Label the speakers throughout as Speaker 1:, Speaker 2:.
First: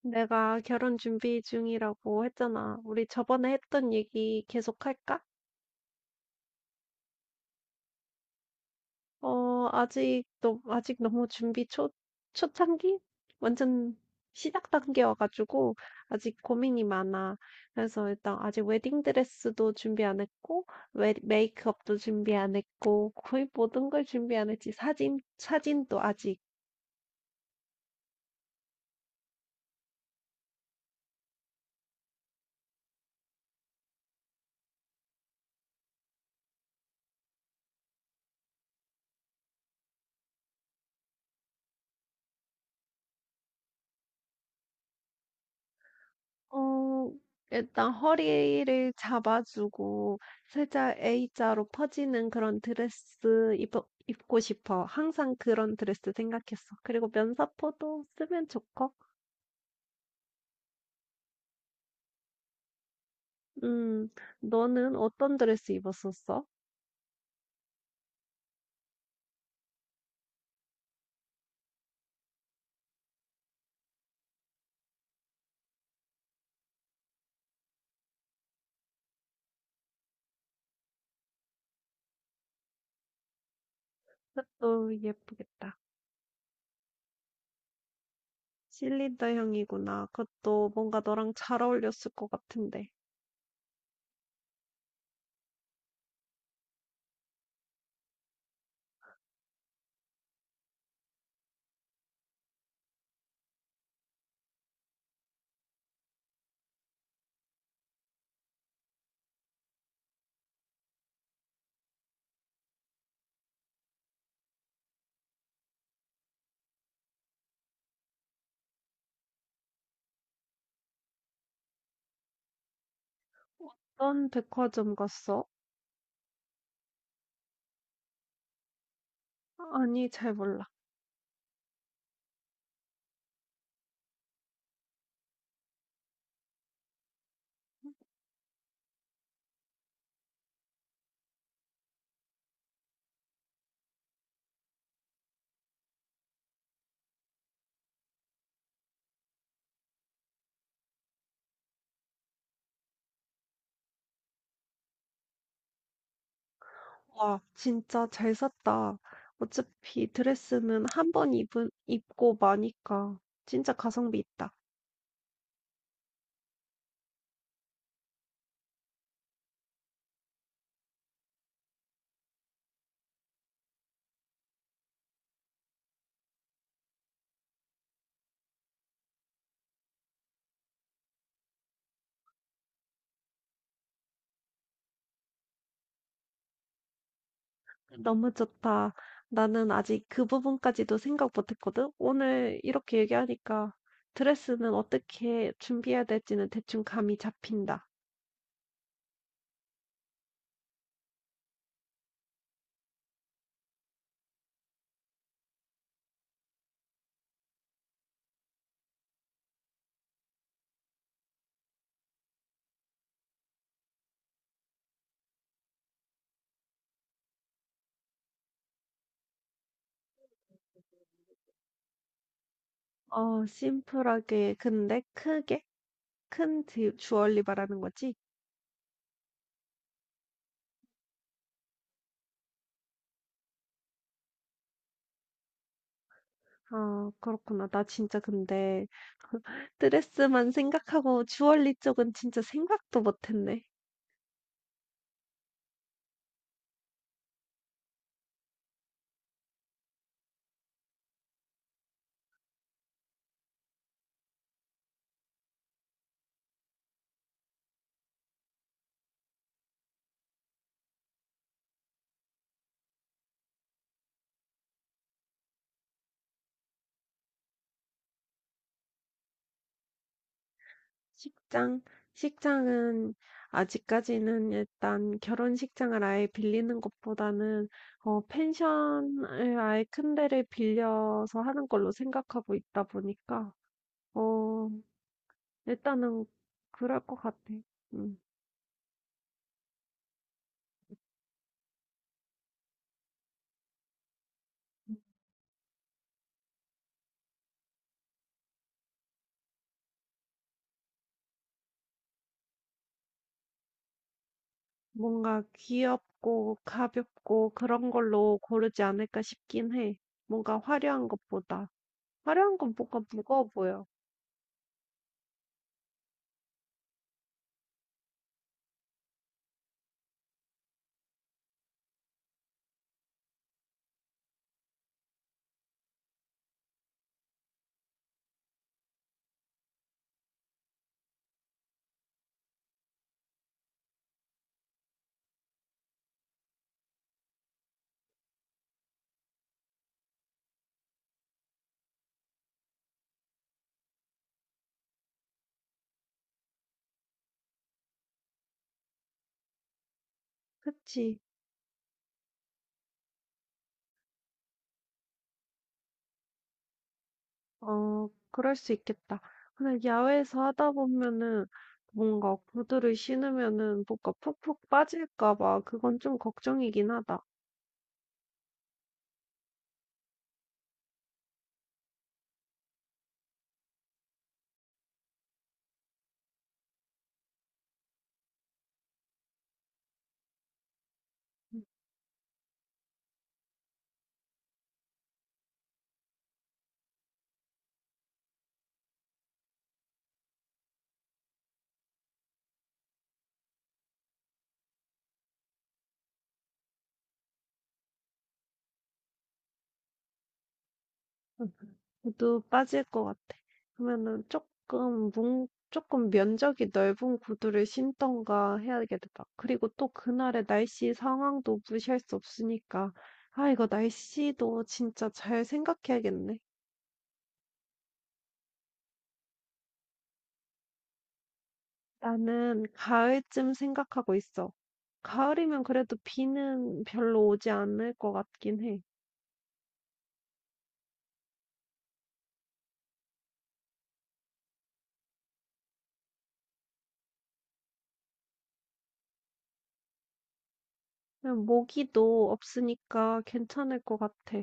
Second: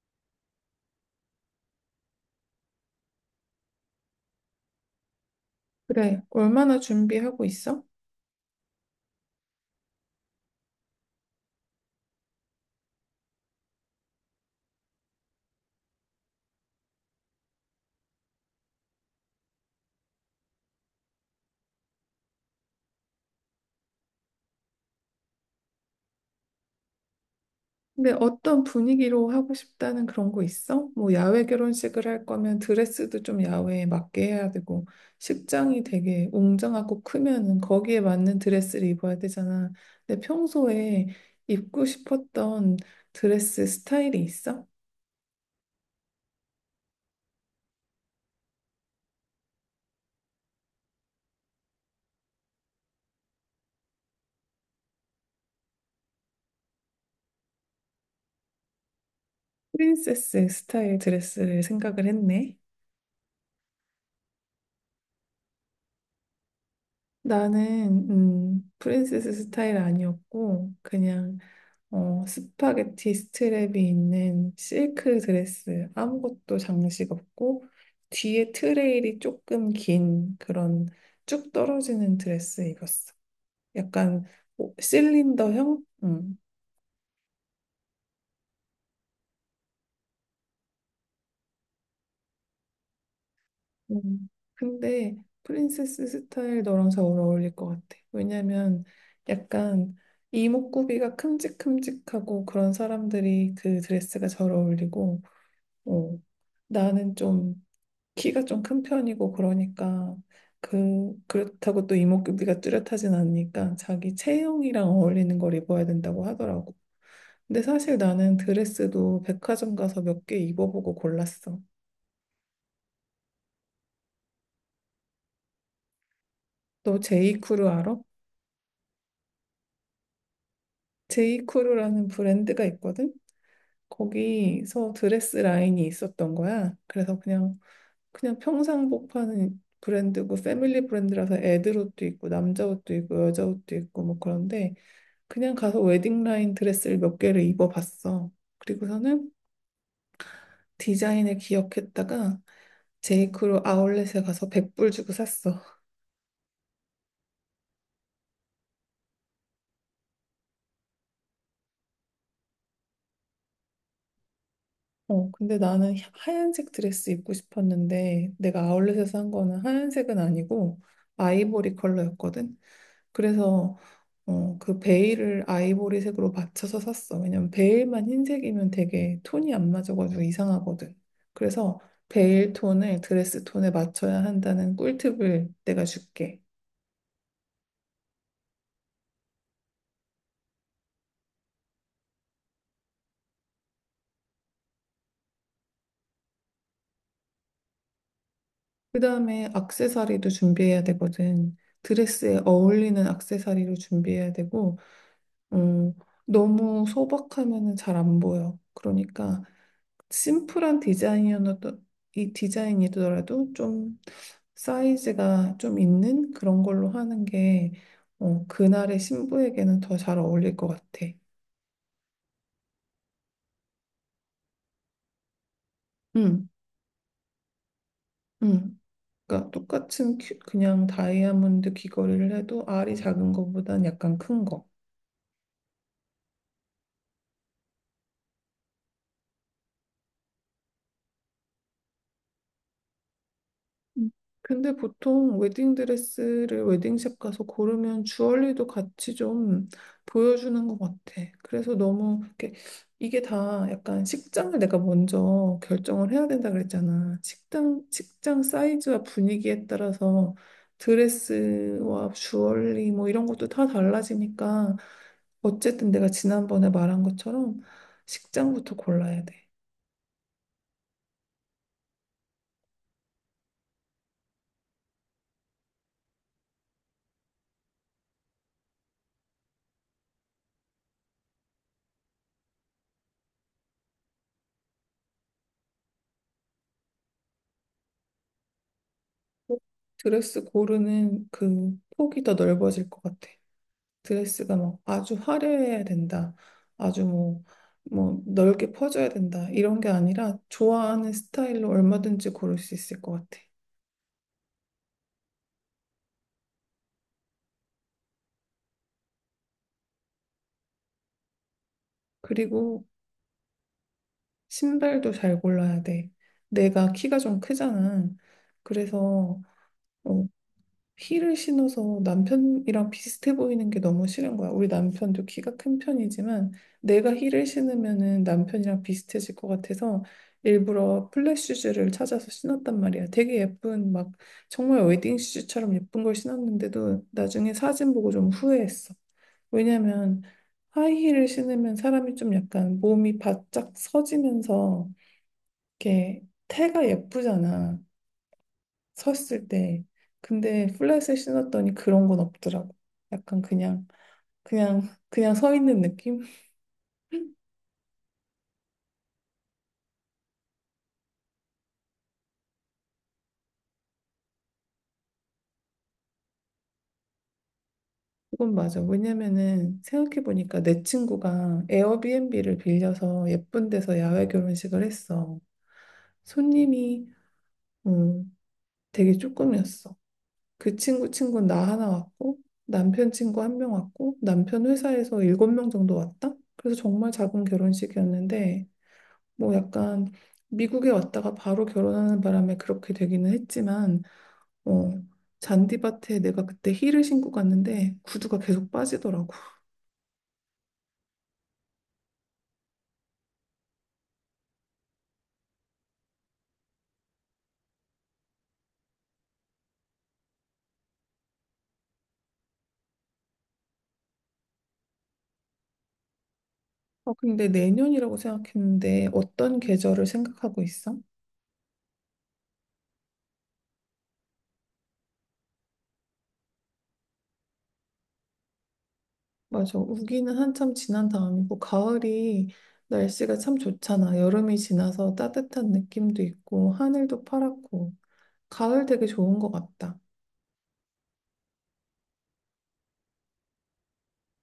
Speaker 1: 내가 결혼 준비 중이라고 했잖아. 우리 저번에 했던 얘기 계속 할까?
Speaker 2: 그래, 얼마나 준비하고 있어?
Speaker 1: 어, 아직, 너, 아직 너무 준비 초, 초창기? 완전 시작 단계여가지고, 아직 고민이 많아. 그래서 일단 아직 웨딩드레스도 준비 안 했고, 메이크업도 준비 안 했고, 거의 모든 걸 준비 안 했지. 사진도 아직.
Speaker 2: 근데 어떤 분위기로 하고 싶다는 그런 거 있어? 뭐 야외 결혼식을 할 거면 드레스도 좀 야외에 맞게 해야 되고, 식장이 되게 웅장하고 크면은 거기에 맞는 드레스를 입어야 되잖아. 근데 평소에 입고 싶었던 드레스 스타일이 있어?
Speaker 1: 어 일단 허리를 잡아 주고 살짝 A자로 퍼지는 그런 드레스 입어 입고 싶어. 항상 그런 드레스 생각했어. 그리고 면사포도 쓰면 좋고.
Speaker 2: 프린세스 스타일 드레스를 생각을 했네.
Speaker 1: 음, 너는 어떤 드레스 입었었어?
Speaker 2: 나는 프린세스 스타일 아니었고 그냥 스파게티 스트랩이 있는 실크 드레스, 아무것도 장식 없고, 뒤에 트레일이 조금 긴 그런 쭉 떨어지는 드레스 입었어. 약간
Speaker 1: 그것도 예쁘겠다.
Speaker 2: 실린더형? 음.
Speaker 1: 실리더 향이구나. 그것도 뭔가 너랑 잘 어울렸을 것 같은데.
Speaker 2: 음. 근데 프린세스 스타일 너랑 잘 어울릴 것 같아. 왜냐면 약간 이목구비가 큼직큼직하고 그런 사람들이 그 드레스가 잘 어울리고, 어, 나는 좀 키가 좀 큰 편이고 그러니까 그렇다고 또 이목구비가 뚜렷하진 않으니까 자기 체형이랑 어울리는 걸 입어야 된다고 하더라고. 근데 사실 나는 드레스도 백화점 가서 몇 개 입어보고 골랐어.
Speaker 1: 어떤 백화점 갔어?
Speaker 2: 너 제이크루 알아?
Speaker 1: 아니, 잘 몰라.
Speaker 2: 제이크루라는 브랜드가 있거든. 거기서 드레스 라인이 있었던 거야. 그래서 그냥 평상복 파는 브랜드고 패밀리 브랜드라서 애들 옷도 있고 남자 옷도 있고 여자 옷도 있고 뭐 그런데 그냥 가서 웨딩라인 드레스를 몇 개를 입어봤어. 그리고서는 디자인을 기억했다가 제이크로 아울렛에 가서 100불 주고 샀어.
Speaker 1: 와, 진짜 잘 샀다. 어차피 드레스는 한 번 입고 마니까 진짜 가성비 있다.
Speaker 2: 근데 나는 하얀색 드레스 입고 싶었는데 내가 아울렛에서 산 거는 하얀색은 아니고 아이보리 컬러였거든. 그래서 그 베일을 아이보리색으로 맞춰서 샀어. 왜냐면 베일만 흰색이면 되게 톤이 안 맞아가지고 이상하거든. 그래서 베일 톤을 드레스 톤에 맞춰야 한다는 꿀팁을 내가 줄게.
Speaker 1: 너무 좋다. 나는 아직 그 부분까지도 생각 못했거든. 오늘 이렇게 얘기하니까 드레스는 어떻게 준비해야 될지는 대충 감이 잡힌다.
Speaker 2: 그 다음에 액세서리도 준비해야 되거든. 드레스에 어울리는 액세서리를 준비해야 되고, 음, 너무 소박하면은 잘 안 보여. 그러니까 심플한 디자인이어도 이 디자인이더라도 좀 사이즈가 좀 있는 그런 걸로 하는 게 그날의 신부에게는 더 잘 어울릴 것 같아.
Speaker 1: 어, 심플하게, 근데 크게,
Speaker 2: 응,
Speaker 1: 큰 주얼리 말하는 거지?
Speaker 2: 응. 그러니까 똑같은 그냥 다이아몬드 귀걸이를 해도 알이 작은 것보단 약간 큰 거.
Speaker 1: 아, 그렇구나. 나 진짜 근데 드레스만 생각하고 주얼리 쪽은 진짜 생각도 못했네.
Speaker 2: 음. 근데 보통 웨딩 드레스를 웨딩샵 가서 고르면 주얼리도 같이 좀 보여주는 것 같아. 그래서 너무 이렇게 이게 다 약간 식장을 내가 먼저 결정을 해야 된다 그랬잖아. 식당, 식장 사이즈와 분위기에 따라서 드레스와 주얼리 뭐 이런 것도 다 달라지니까 어쨌든 내가 지난번에 말한 것처럼 식장부터 골라야 돼.
Speaker 1: 식장? 식장은 아직까지는 일단 결혼식장을 아예 빌리는 것보다는 어 펜션을 아예 큰 데를 빌려서 하는 걸로 생각하고 있다 보니까 어 일단은 그럴 것 같아. 음.
Speaker 2: 드레스 고르는 그 폭이 더 넓어질 것 같아. 드레스가 막 아주 화려해야 된다. 아주 뭐 넓게 퍼져야 된다. 이런 게 아니라 좋아하는 스타일로 얼마든지 고를 수 있을 것 같아.
Speaker 1: 뭔가 귀엽고 가볍고 그런 걸로 고르지 않을까 싶긴 해. 뭔가 화려한 것보다. 화려한 건
Speaker 2: 그리고
Speaker 1: 뭔가 무거워 보여.
Speaker 2: 신발도 잘 골라야 돼. 내가 키가 좀 크잖아. 그래서 어, 힐을 신어서 남편이랑 비슷해 보이는 게 너무 싫은 거야. 우리 남편도 키가 큰 편이지만 내가 힐을 신으면은 남편이랑 비슷해질 것 같아서 일부러 플랫 슈즈를 찾아서 신었단 말이야. 되게 예쁜 막 정말 웨딩 슈즈처럼 예쁜 걸 신었는데도 나중에 사진 보고 좀 후회했어. 왜냐면 하이힐을 신으면 사람이 좀 약간 몸이 바짝 서지면서 이렇게 태가 예쁘잖아. 섰을 때. 근데 플랫을
Speaker 1: 그치?
Speaker 2: 신었더니 그런 건 없더라고. 약간 그냥, 그냥 서 있는 느낌?
Speaker 1: 어, 그럴 수 있겠다. 근데 야외에서 하다 보면은 뭔가 구두를 신으면은 뭐가 푹푹 빠질까 봐 그건 좀 걱정이긴 하다.
Speaker 2: 그건 맞아. 왜냐면은 생각해보니까 내 친구가 에어비앤비를 빌려서 예쁜 데서 야외 결혼식을 했어. 손님이 음, 되게 조금이었어. 그 친구 친구는
Speaker 1: 음,
Speaker 2: 나 하나 왔고, 남편 친구 한 명 왔고, 남편 회사에서 일곱 명 정도 왔다? 그래서 정말 작은 결혼식이었는데, 뭐 약간 미국에 왔다가 바로 결혼하는 바람에 그렇게 되기는 했지만, 어, 잔디밭에 내가 그때 힐을 신고 갔는데 구두가 계속 빠지더라고.
Speaker 1: 음, 구두 빠질 것 같아. 그러면은 조금 면적이 넓은 구두를 신던가 해야겠다. 그리고 또 그날의 날씨 상황도 무시할 수 없으니까. 아, 이거 날씨도 진짜 잘 생각해야겠네.
Speaker 2: 근데 내년이라고 생각했는데 어떤 계절을 생각하고 있어?
Speaker 1: 나는 가을쯤 생각하고 있어. 가을이면 그래도 비는 별로 오지 않을 것 같긴 해.
Speaker 2: 맞아. 우기는 한참 지난 다음이고 가을이 날씨가 참 좋잖아. 여름이 지나서 따뜻한 느낌도 있고 하늘도 파랗고 가을 되게 좋은 것 같다.
Speaker 1: 그냥 모기도 없으니까 괜찮을 것 같아.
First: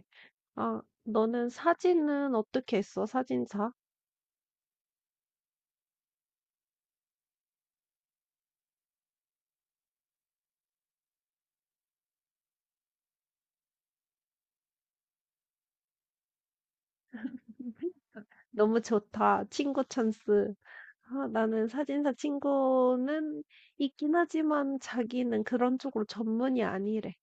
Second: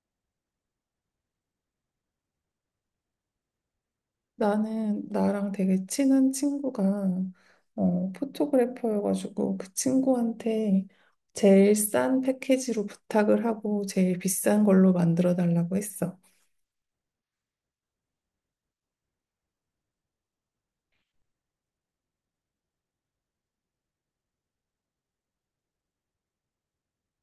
Speaker 1: 아, 너는 사진은 어떻게 했어? 사진사?
Speaker 2: 나는 나랑 되게 친한 친구가 포토그래퍼여가지고 그 친구한테 제일 싼 패키지로 부탁을 하고 제일 비싼 걸로 만들어 달라고 했어.
Speaker 1: 너무 좋다. 친구 찬스. 아, 나는 사진사 친구는 있긴 하지만 자기는 그런 쪽으로 전문이 아니래.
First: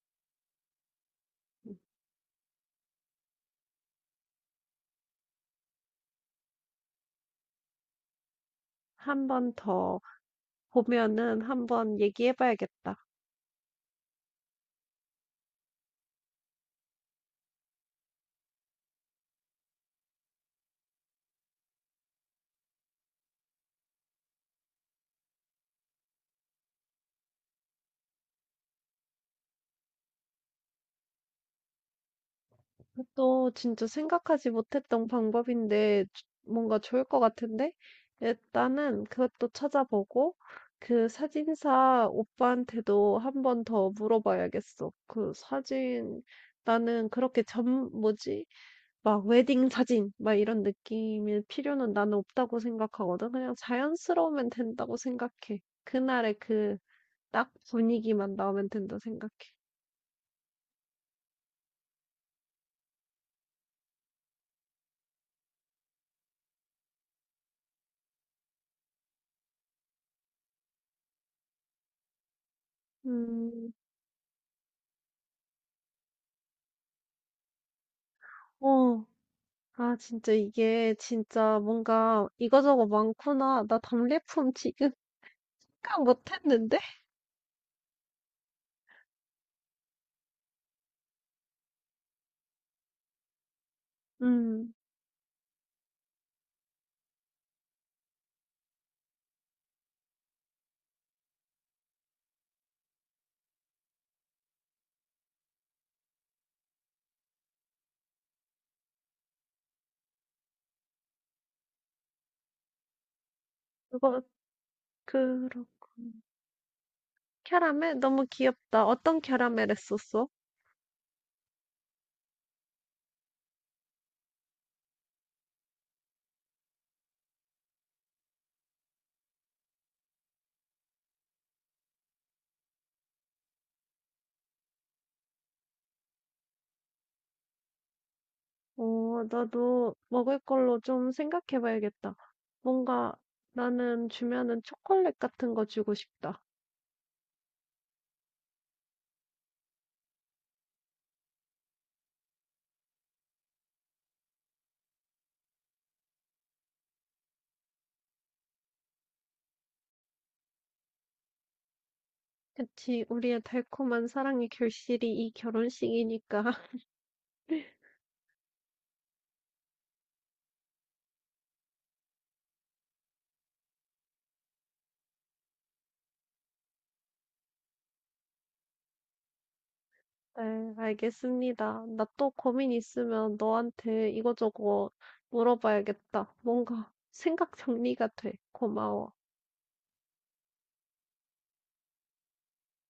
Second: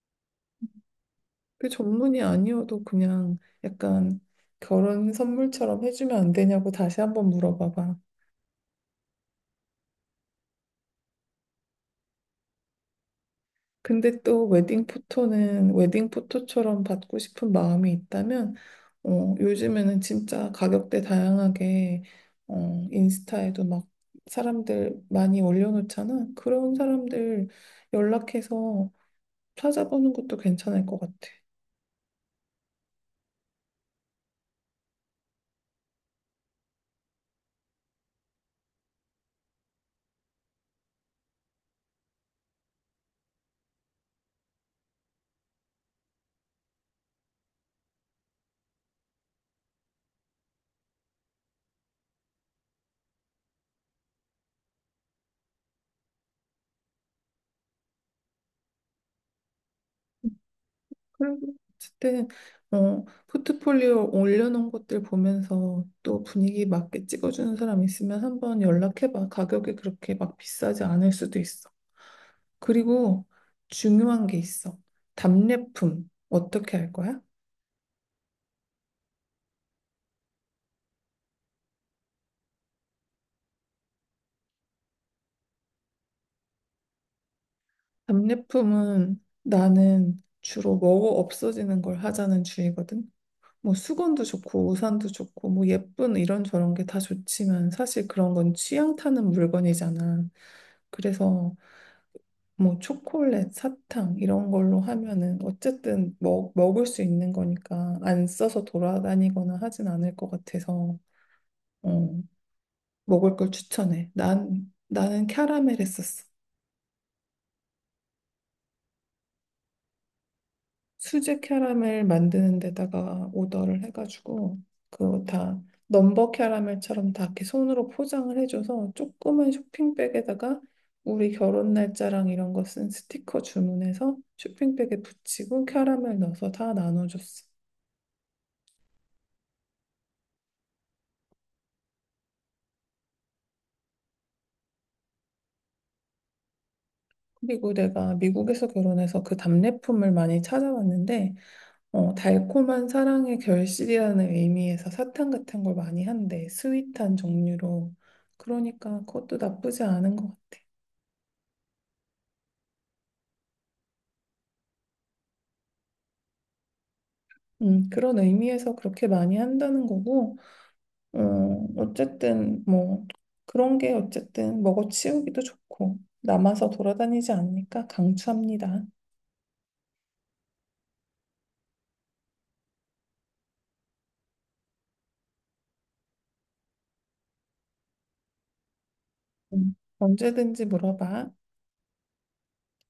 Speaker 2: 그 전문이 아니어도 그냥 약간 결혼 선물처럼 해주면 안 되냐고 다시 한번 물어봐봐.
Speaker 1: 한번 더 보면은 한 번 얘기해봐야겠다.
Speaker 2: 근데 또 웨딩 포토는 웨딩 포토처럼 받고 싶은 마음이 있다면 요즘에는 진짜 가격대 다양하게 인스타에도 막 사람들 많이 올려놓잖아. 그런 사람들 연락해서 찾아보는 것도 괜찮을 것 같아.
Speaker 1: 또 진짜 생각하지 못했던 방법인데 뭔가 좋을 것 같은데? 일단은 그것도 찾아보고 그 사진사 오빠한테도 한 번 더 물어봐야겠어. 그 사진 나는 그렇게 전 뭐지? 막 웨딩 사진 막 이런 느낌일 필요는 나는 없다고 생각하거든. 그냥 자연스러우면 된다고 생각해. 그날의 그 딱 분위기만 나오면 된다 생각해.
Speaker 2: 그리고 어쨌든 포트폴리오 올려놓은 것들 보면서 또 분위기 맞게 찍어주는 사람 있으면 한번 연락해봐. 가격이 그렇게 막 비싸지 않을 수도 있어. 그리고
Speaker 1: 음,
Speaker 2: 중요한 게 있어. 답례품. 어떻게 할 거야?
Speaker 1: 어, 아, 진짜 이게 진짜 뭔가 이거저거 많구나. 나 답례품 지금 생각 못했는데?
Speaker 2: 답례품은 나는 주로 먹어 없어지는 걸 하자는 주의거든. 뭐 수건도 좋고
Speaker 1: 음,
Speaker 2: 우산도 좋고 뭐 예쁜 이런 저런 게 다 좋지만 사실 그런 건 취향 타는 물건이잖아. 그래서 뭐 초콜릿, 사탕 이런 걸로 하면은 어쨌든 먹을 수 있는 거니까 안 써서 돌아다니거나 하진 않을 것 같아서 어, 먹을 걸 추천해.
Speaker 1: 그거,
Speaker 2: 나는
Speaker 1: 그렇고.
Speaker 2: 캐러멜 했었어.
Speaker 1: 캐러멜? 너무 귀엽다. 어떤 캐러멜 했었어?
Speaker 2: 수제 캐러멜 만드는 데다가 오더를 해가지고, 그거 다 넘버 캐러멜처럼 다 이렇게 손으로 포장을 해줘서 조그만 쇼핑백에다가 우리 결혼 날짜랑 이런 거 쓴 스티커 주문해서 쇼핑백에 붙이고 캐러멜 넣어서 다 나눠줬어.
Speaker 1: 어, 나도 먹을 걸로 좀 생각해 봐야겠다. 뭔가 나는 주면은 초콜릿 같은 거 주고 싶다.
Speaker 2: 그리고 내가 미국에서 결혼해서 그 답례품을 많이 찾아왔는데 달콤한 사랑의 결실이라는 의미에서 사탕 같은 걸 많이 한대. 스윗한 종류로. 그러니까 그것도 나쁘지 않은 것 같아.
Speaker 1: 그치, 우리의 달콤한 사랑의 결실이 이 결혼식이니까.
Speaker 2: 그런 의미에서 그렇게 많이 한다는 거고, 어, 어쨌든 뭐 그런 게 어쨌든 먹어 치우기도 좋고 남아서 돌아다니지 않으니까 강추합니다.
Speaker 1: 네, 알겠습니다. 나 또 고민 있으면 너한테 이거저거 물어봐야겠다. 뭔가 생각 정리가 돼. 고마워.
Speaker 2: 언제든지 물어봐.